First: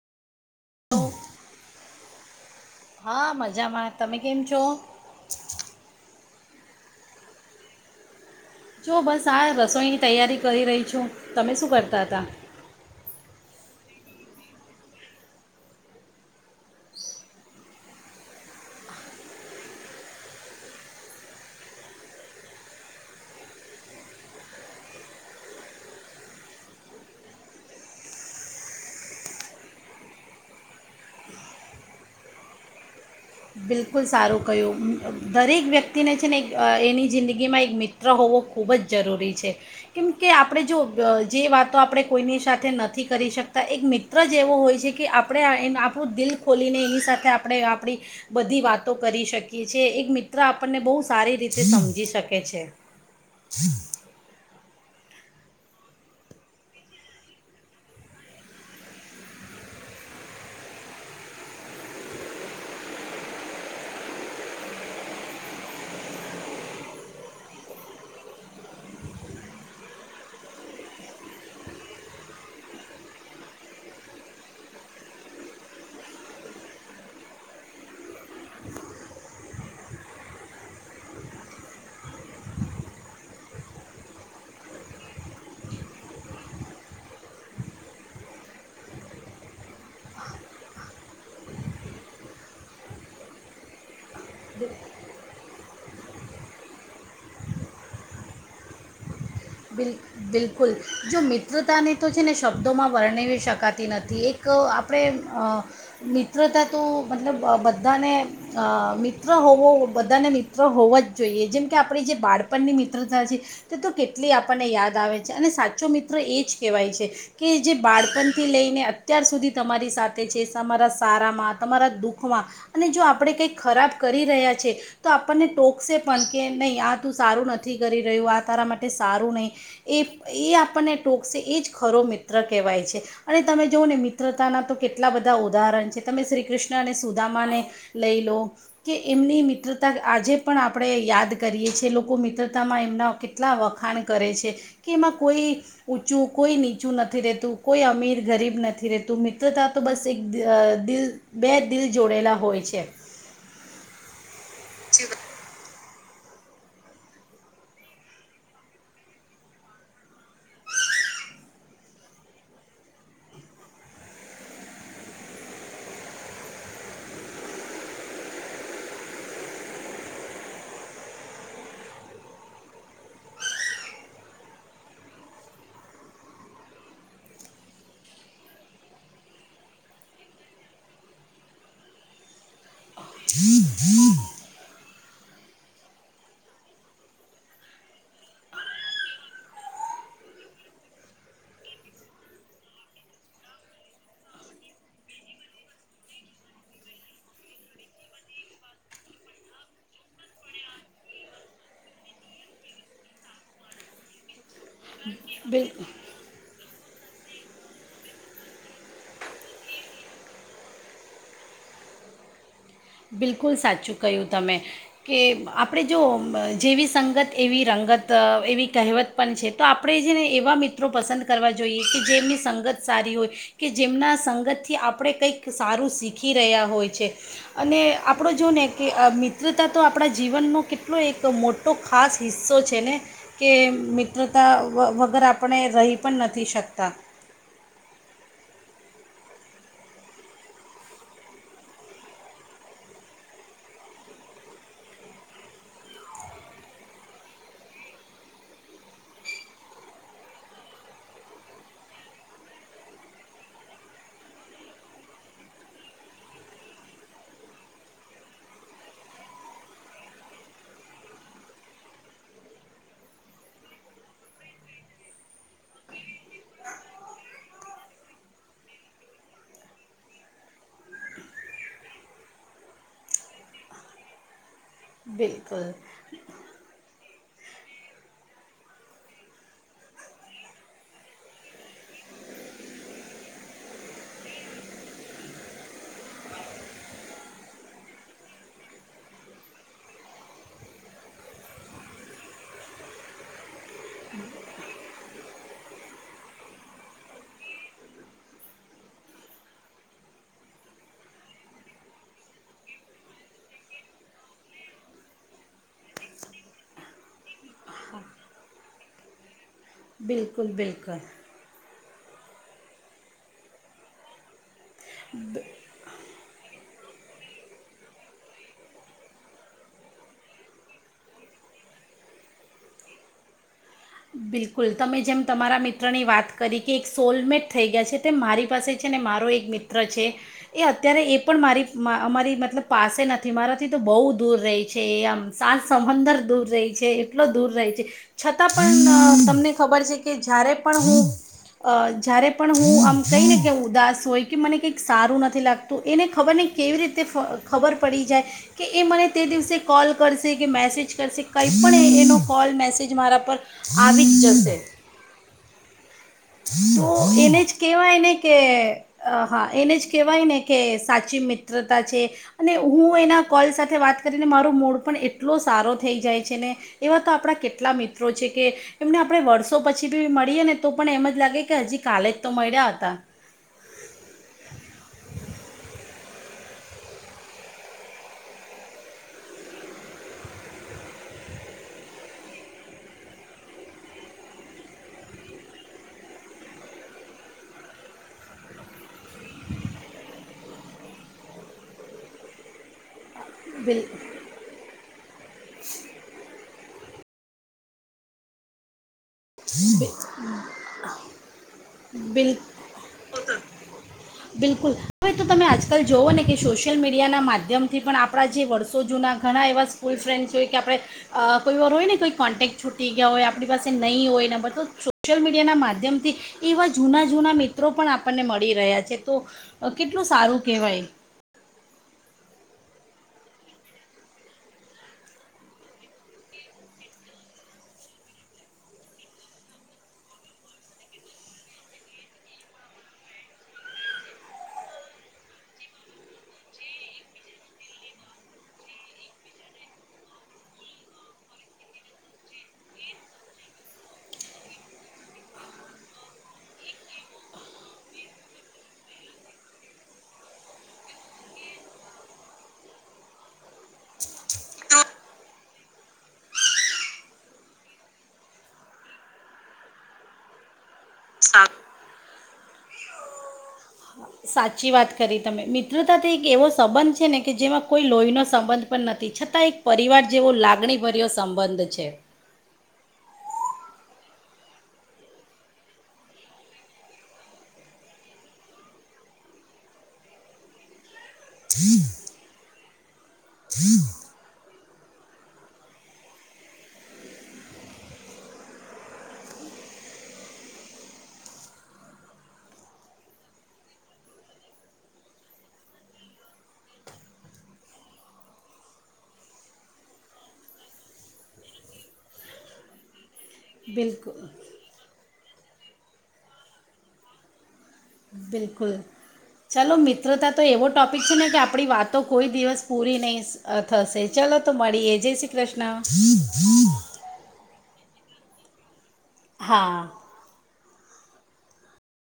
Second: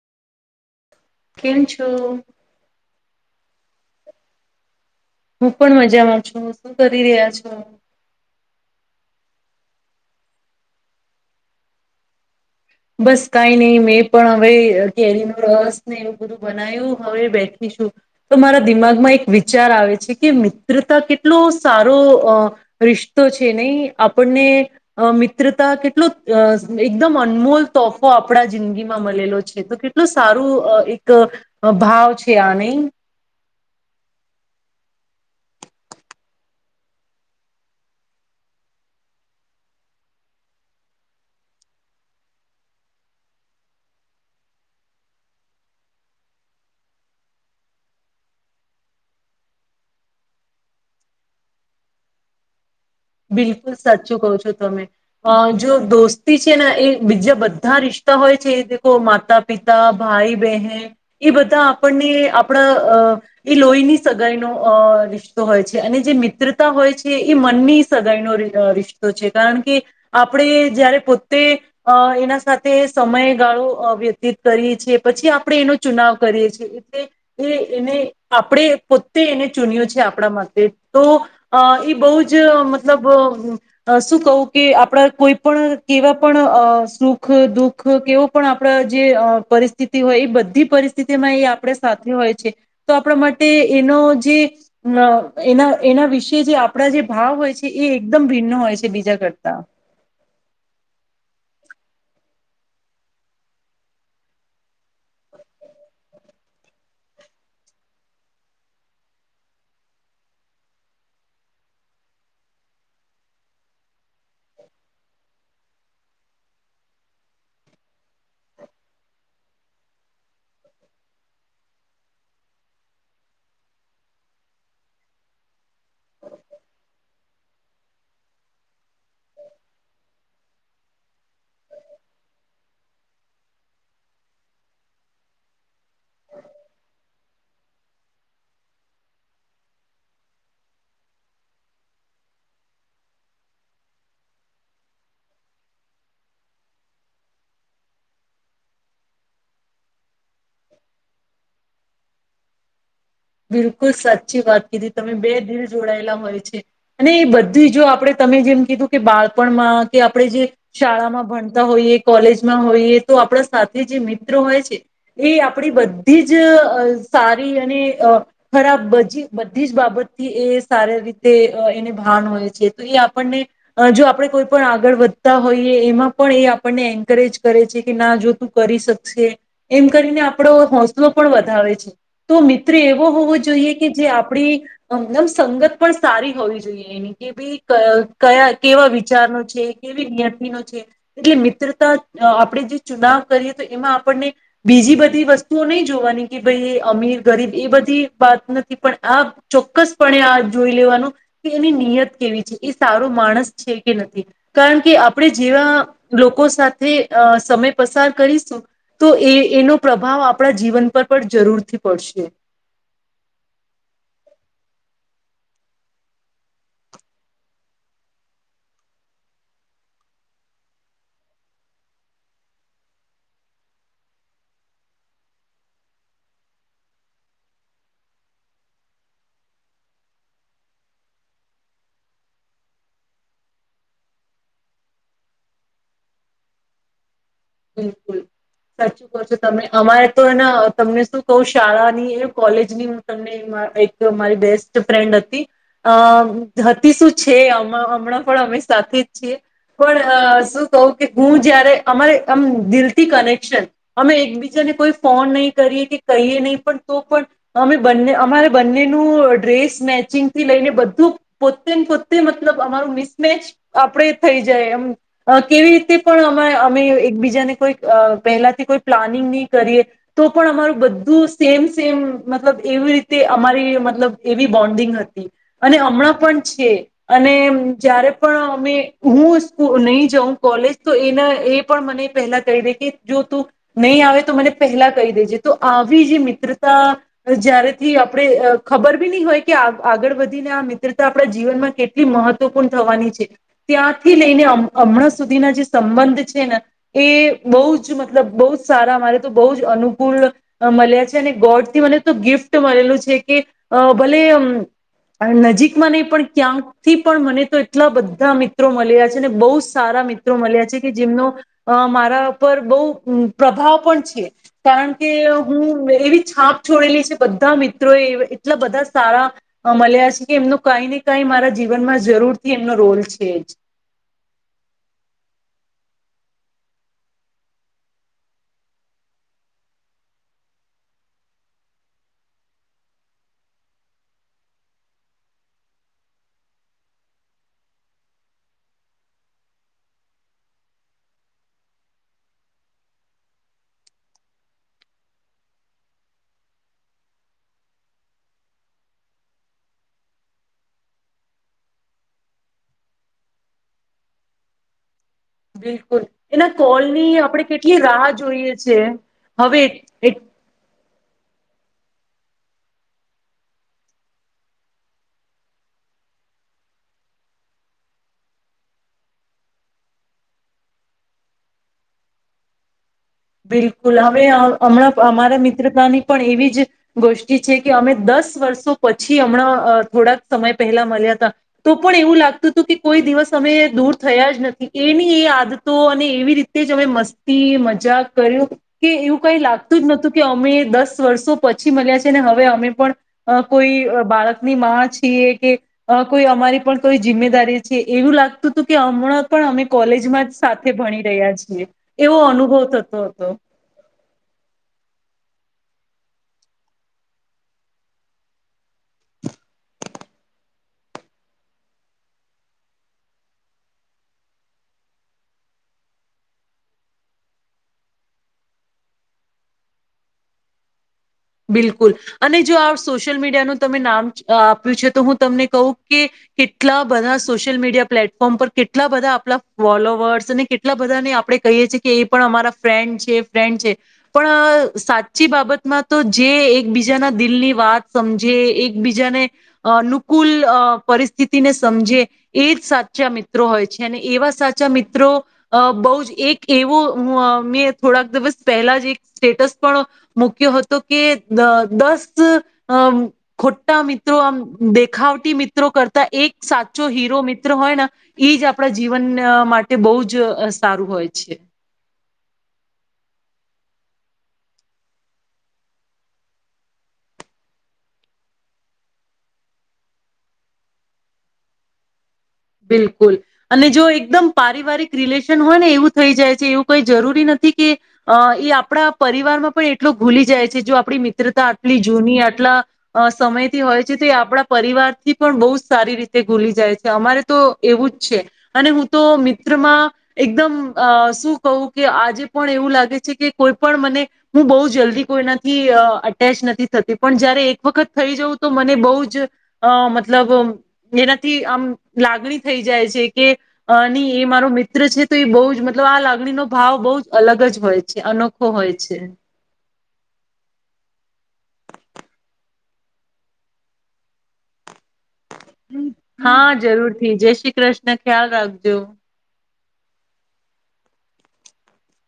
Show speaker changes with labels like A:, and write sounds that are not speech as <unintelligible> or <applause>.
A: કેમ છો?
B: હા મજામાં તમે કેમ છો?
A: હું પણ મજામાં શું કરી રહ્યા છો?
B: જો બસ આ રસોઈની તૈયારી કરી રહી છું તમે શું કરતા હતા?
A: બસ કઈ નહીં, મેં પણ હવે કેરીનો રસ ને એવું બધું બનાયું, હવે બેઠી છું, તો મારા દિમાગમાં એક વિચાર આવે છે કે મિત્રતા કેટલો સારો રિશ્તો છે નહી? આપણને મિત્રતા કેટલો એકદમ અનમોલ તોફો આપણા જિંદગીમાં મલેલો છે, તો કેટલો સારું એક ભાવ છે આ નહીં?
B: બિલકુલ સારું કહ્યું. દરેક વ્યક્તિને છે ને એની જિંદગીમાં એક મિત્ર હોવો ખૂબ જ જરૂરી છે, કેમ કે આપણે જો જે વાતો આપણે કોઈની સાથે નથી કરી શકતા એક મિત્ર જ એવો હોય છે કે આપણે એ આપણું દિલ ખોલીને એની સાથે આપણે આપણી બધી વાતો કરી શકીએ છીએ. એક મિત્ર આપણને બહુ સારી રીતે સમજી શકે છે.
A: બિલકુલ સાચું કહો છો તમે. અ જો દોસ્તી છે ને એ બીજા બધા રિશ્તા હોય છે, માતા પિતા, ભાઈ બહેન એ બધા આપણને આપણા એ લોહીની સગાઈનો અ રિશ્તો હોય છે. અને જે મિત્રતા હોય છે એ મનની સગાઈનો રિશ્તો છે. કારણ કે આપણે જયારે પોત્તે એના સાથે સમયગાળો વ્યતીત કરીએ છીએ, પછી આપણે એનો ચુનાવ કરીએ છીએ. એટલે એ એને આપણે પોતે એને ચૂન્યું છે, આપણા માટે. તો અ એ બહુ જ મ મતલબ શું કહું કે આપણા કોઈ પણ કેવા પણ સુખ દુખ, કેવો પણ આપણા જે પરિસ્થિતિ હોય એ બધી પરિસ્થિતિમાં એ આપણે સાથે હોય છે. તો આપણા માટે એનો જે એના એના વિશે જે આપણા જે ભાવ હોય છે એ એ એકદમ ભિન્ન હોય છે, બીજા કરતા
B: બિલ બિલકુલ. જો મિત મિત્રતાને તો છે ને, શબ્દોમાં વર્ણવી શકાતી નથી. એક આપણે મિત્રતા તો મતલબ બધાને મિત્ર હોવો બધાને મિત્ર હોવા જ જોઈએ. જેમ કે આપણી જે બાળપણની મિત્રતા છે તે તો કેટ ટલી આપણને યાદ આવે છે. અને સાચો મિત્ર એ જ કહેવાય છે કે જે બાળપણથી લઈને અત્યાર સુધી તમારી સાથે છે, તમારા સારામાં, તમારા દુઃખમાં અને જો આપણે કંઈ ખરાબ કરી રહ્યા છે, તો આપણને ટોકશે પણ. કે નહીં આ તું સારું નથી કરી રહ્યું આ તારા માટે માટે સારું નહીં એ એ આપણને ટોકશે એ જ ખરો મિત્ર કહેવાય છે. અને તમે જુઓ ને મિત્રતાના તો કેટલા બધા ઉદાહરણ છે. તમે શ્રી કૃષ્ણ અને સુદામાને લઈ લો, કે એમની મિત્રતા આજે પણ આપણે યાદ કરીએ છીએ. લોકો મિત્રતામાં એમના કેટલા વખાણ કરે છે. કે એમાં કોઈ ઊંચું કોઈ નીચું નથી રહેતું, કોઈ અમીર ગરીબ નથી રહેતું, મિત્રતા તો બસ એક દિલ બે દિલ જોડેલા હોય છે.
A: બિલકુલ સા ચી વાત કીધી તમે. બે દિલ જોડાયેલા હોય છે. અને એ બધી જો આપણે તમે જેમ કીધું કે બાળપણમાં, કે આપણે જે શાળામાં ભણતા હોઈએ કોલેજમાં હોઈએ, તો આપણા સાથે જે મિત્રો હોય છે એ આપડી બધી જ સારી અને ખરાબ બજી બધી જ બાબતથી એ સારી રીતે એને ભાન હોય છે. તો એ આપણને જો આપણે કોઈ પણ આગળ વધતા હોઈએ, એમાં પણ એ આપણને એન્કરેજ કરે છે કે, ના જો તું કરી શકશે. એમ કરીને આપણો હોસલો પણ વધારે છે. તો <unintelligible> મિત્ર એવો હોવો જોઈએ કે જે આપણી મતલબ સંગત પણ સારી હોવી જોઈએ એની. કે ભાઈ કયા કેવા વિચારનો છે કેવી નિયતિ નો છે. એટલે મિત્રતા આપણે જે ચુનાવ કરીએ તો એમાં આપણને બીજી બધી વસ્તુઓ નહીં જોવાની કે ભાઈ અમીર ગરીબ એ બધી વાત નથી, પણ આ ચોક્કસપણે આ જોઈ લેવાનું કે એની નિયત કેવી છે, એ સારો માણસ છે કે નથી. કારણ કે આપણે
B: બિલ
A: જેવા લોકો સા તે અ સમય પસાર કરીશું. તો એ એનો પ્રભાવ આપળા જીવન પર પળ જરૂરથી પડશે.
B: બિલકુલ સાચું કહ્યું તમે કે, આપણે જોવો મ જેવી સંગત એવી રંગત એવી કહેવત પણ છે. તો આપણે જેને એવા મિત્રો પસંદ કરવા જોઈએ કે જેમની સંગત સારી હોય કે જેમના સંગતથી આપણે કંઈક સારું શીખી રહ્યા હોય છે. અને આપણો જો ને કે અ મિત્રતા તો આપણા જીવનનો કેટલો એક મોટો ખાસ હિસ્સો છે ને કે મિત્રતા વ વગર આપણે રહી પણ નથી શકતા.
A: બિલકુલ, સાચું કો છો તમે. અમારે તો એન તમને શું કહું શાળા ની એ કોલેજની હૂં તમને વા એક મારી બેસ્ટ ફ્રેન્ડ હતી. અ હતી શું છે હમ હમણાં પણ અમે સાથે જ છીએ. પણ, અ શું કહું કે હું જયારે અમારે અમ્મ દિલથી કનેક્શન. અમે એકબીજાને કોઈ ફોન નહીં કરીએ કે કહીએ નહીં પણ તો પણ અમે બંને અમારા બંનેનું ડ્રેસ મેચિંગ થી લઈને બધું પોતે ન પોતે મતલબ અમારું મિસમેચ આપણે થઈ જાય એમ. અ કેવી રીતે પણ અમ અમે એ ક બીજાને કોઈ અ પહેલાથી કોઈ પ્લાનિંગ નહી કરીએ તો પણ અમારું બધું સેમ સેમ મતલબ એવી રીતે અમારી મતલબ એવી બોન્ડિંગ હતી
B: બિલકુલ
A: અને હમણાં પણ છે. અને જયારે પણ અમે હું સ્કૂ નહી જાઉં કોલેજ તો એના એ પણ મને પહેલા કહી દે કે જો તું નહીં આવે તો મને પહેલા કહી દેજે. તો આવી જે મિત્રતા જયારેથી આપણે અ ખબર બી ની હોય કે આ આગળ વધીને આ મિત્રતા આપણા જીવનમાં કેટલી મહત્વપૂર્ણ થવાની છે. ત્યાંથી લઈને અમ અમણાં સુધીના જે સંબંધ છે ને એ બઉ જ મતલબ બહુ જ સારા અમારે તો બહુ જ અનુકૂળ અ મલ્યાં છે અને ગોડથી મને તો ગિફ્ટ મળેલું છે કે અ ભલે અમ્મ અ નજીકમાં નહીં પણ ક્યાંક થી પણ મને તો એટલા બધા મી ત્રો મલી રહ્યા છે ને બોવ સારા મિત્રો
B: બિલકુલ
A: મલ્યાં છે કે
B: બિલકુલ
A: જેમનો અ મારા પર બોવ અમ્મ પ્રભાવ પણ છે. કારણ કે, હું વેર એવી છાપ છોડેલી છે બધા મિત્રો એ એટલા બધા સારા અ મલ્યાં છે કે એમનું કાઈ ને કઈ મારા જીવનમાં જરૂરથી એમનો રોલ છે જ.
B: બિલકુલ, તમે જેમ તમારા મિત્રની વાત કરી કે એક સોલમેટ થઈ ગયા છે. તેમ મારી પાસે છે ને મારો એક મિત્ર છે એ અત્યારે એ પણ મારી મા અમારી મતલબ પાસે નથી. મારાથી તો બોવ દૂર રેય છે એ આમ સાત સમંદર દૂર રેય છે. એટલો દૂર રહે છે. છતાં પણ તમને ખબર છે કે, જ્યારે પણ હું અ જ્યારે પણ હું આમ કંઈ ને કે ઉદાસ હોય કે મને કંઈક સારું નથી લાગતું. એને ખબર નય કેવી રીતે ફ ખબર પડી જાય કે એ મને તે દિવસે કોલ કરશે કે મેસેજ કરશે કંઈ પણ એનો કોલ મેસેજ મારા પર આવી જ જશે.
A: બિલકુલ. એના
B: તો
A: કોલની
B: એને
A: આપણે
B: જ
A: કેટલી
B: કેવાય
A: રાહ
B: ને કે
A: જોઈએ છે
B: અ હા
A: હવે
B: એને જ કેવાય ને કે સા ચી મિત્રતા છે અને હું એના કોલ સાથે વાત કરીને મારૂ મૂડ પણ એટલો સારો થઈ જાય છે ને એવા તો આપણા કેટલા મિત્રો છે કે એમને આપણે વર્ષો પછી બી મળીએ ને તો પણ એમ જ લાગે કે હજી કાલે જ તો મળ્યા હતા.
A: બિલકુલ હવે હમણાં અમારા મિત્રતાની પણ એવી જ ગોષઠી છે કે અમે દસ વર્ષો પછી હમણાં થોડાક સમય પહેલા મળ્યા હતા, તો પણ એવું લાગતું હતું કે કોઈ દિવસ અમે દૂર થયા જ નથી એની એ આદતો અને એવી રીતે જ અમે મસ્તી મજાક. કર્યું કે એવું કઈ લાગતું જ નતું કે અમે દસ વર્ષો પછી મળ્યા છે ને હવે અમે પણ અ
B: બિલ
A: કોઈ બાળકની માં છીએ કે કોઈ અમારી પણ કોઈ જિમ્મેદારી છે એવું લાગતું હતું કે હમણાં પણ અમે કોલેજમાં જ સાથે ભણી રહ્યા છીએ, એવો
B: બિલ
A: અનુભવ થતો. હતો
B: બિલકુલ. તો તમે આજકાલ જુઓ ને કે સોશિયલ મીડિયાના માધ્યમથી પણ આપણા જે વર્ષો જૂના ઘણા એવા સ્કૂલ ફ્રેન્ડ્સ હોય કે, આપણે અહ કોઈ વાર હોય ને કોઈ કોન્ટેક્ટ છૂટી ગયા હોય આપણી પાસે નહીં હોય ન અમે તો સોશિયલ મીડિયા ના માધ્યમથી એવા જૂના-જૂના મિત્રો પણ આપણને મળી રહ્યા છે તો અહ કેટલું સારું કહેવાય.
A: બિલકુલ, અને જો આ સોશિયલ મીડિયાનું તમે નામ અહ આપ્યું છે, તો હું તમને કહું કે કેટલા બધા સોશિયલ મીડિયા પ્લેટફોર્મ પર કેટલા બધા આપણા ફોલોવર્સ અને કેટલા બધાને આપણે કહીએ છીએ, કે એ પણ અમારા ફ્રેન્ડ છે ફ્રેન્ડ છે પણ અહ સાચી બાબતમાં તો જે એકબીજાના દિલની વાત સમજે એકબીજાને અનુકૂલ અહ પરિસ્થિતિને સમજે એજ સાચા મિત્રો હોય છે, અને એવા સાચા મિત્રો અહ બહુ જ એક એવો મેં થોડાક દિવસ પહેલા જ એક સ્ટેટસ પણ મૂકયુ હ તો કે દસ અ ખોટા મિત્રો આમ દેખાવટી મિત્રો કરતા એક સાચો હીરો મિત્ર હોય ને એ જ આપણા જીવન માટે બહુ જ સારું હોય છે.
B: સાચી વાત કરી તમે મિત્રતાથી એક એવો સંબંધ છે ને કે જેમાં કોઈ લોહીનો સંબંધ પણ નથી છતાં એક પરિવાર જેવો લાગણીભર્યો સંબંધ છે.
A: બિલકુલ અને જો એકદમ પારિવારિક રિલેશન હોય ને એવું થઈ જાય છે એવું કઈ જરૂરી નથી કે અ એ આપણા પરિવારમાં પણ એટલો ભૂલી જાય છે, જો આપણી મિત્રતા આટલી જૂની આટલા સમયથી હોય છે તો એ આપણા પરિવારથી પણ બહુ જ સારી રીતે ભૂલી જાય છે અમારે તો એવું જ છે અને હું તો મિત્રમાં એકદમ શું કહું કે આજે પણ એવું લાગે છે કે કોઈ પણ મને હું બહુ જલ્દી કોઈનાથી અટેચ નથી થતી પણ, જયારે એક વખત થઈ જઉં તો મને બહુ જ મતલબ એનાથી આમ લાગણી થઈ જાય છે. કે ની એ
B: બિલકુલ
A: મારો મિત્ર છે. તો એ બહુ જ મતલબ આ લાગણીનો ભાવ બહુ જ અલગ જ હોય છે. અનોખો
B: બિલકુલ
A: હોય છે.
B: ચાલો મિત્રતા તો એવો ટોપિક છે ને કે આપણી વાતો કોઈ દિવસ પૂરી નહીં અહ થશે, ચલો તો મળીએ. જય શ્રી કૃષ્ણ
A: હા જરૂર થી, જય શ્રી કૃષ ને ખ્યાલ રાખજો.
B: હા.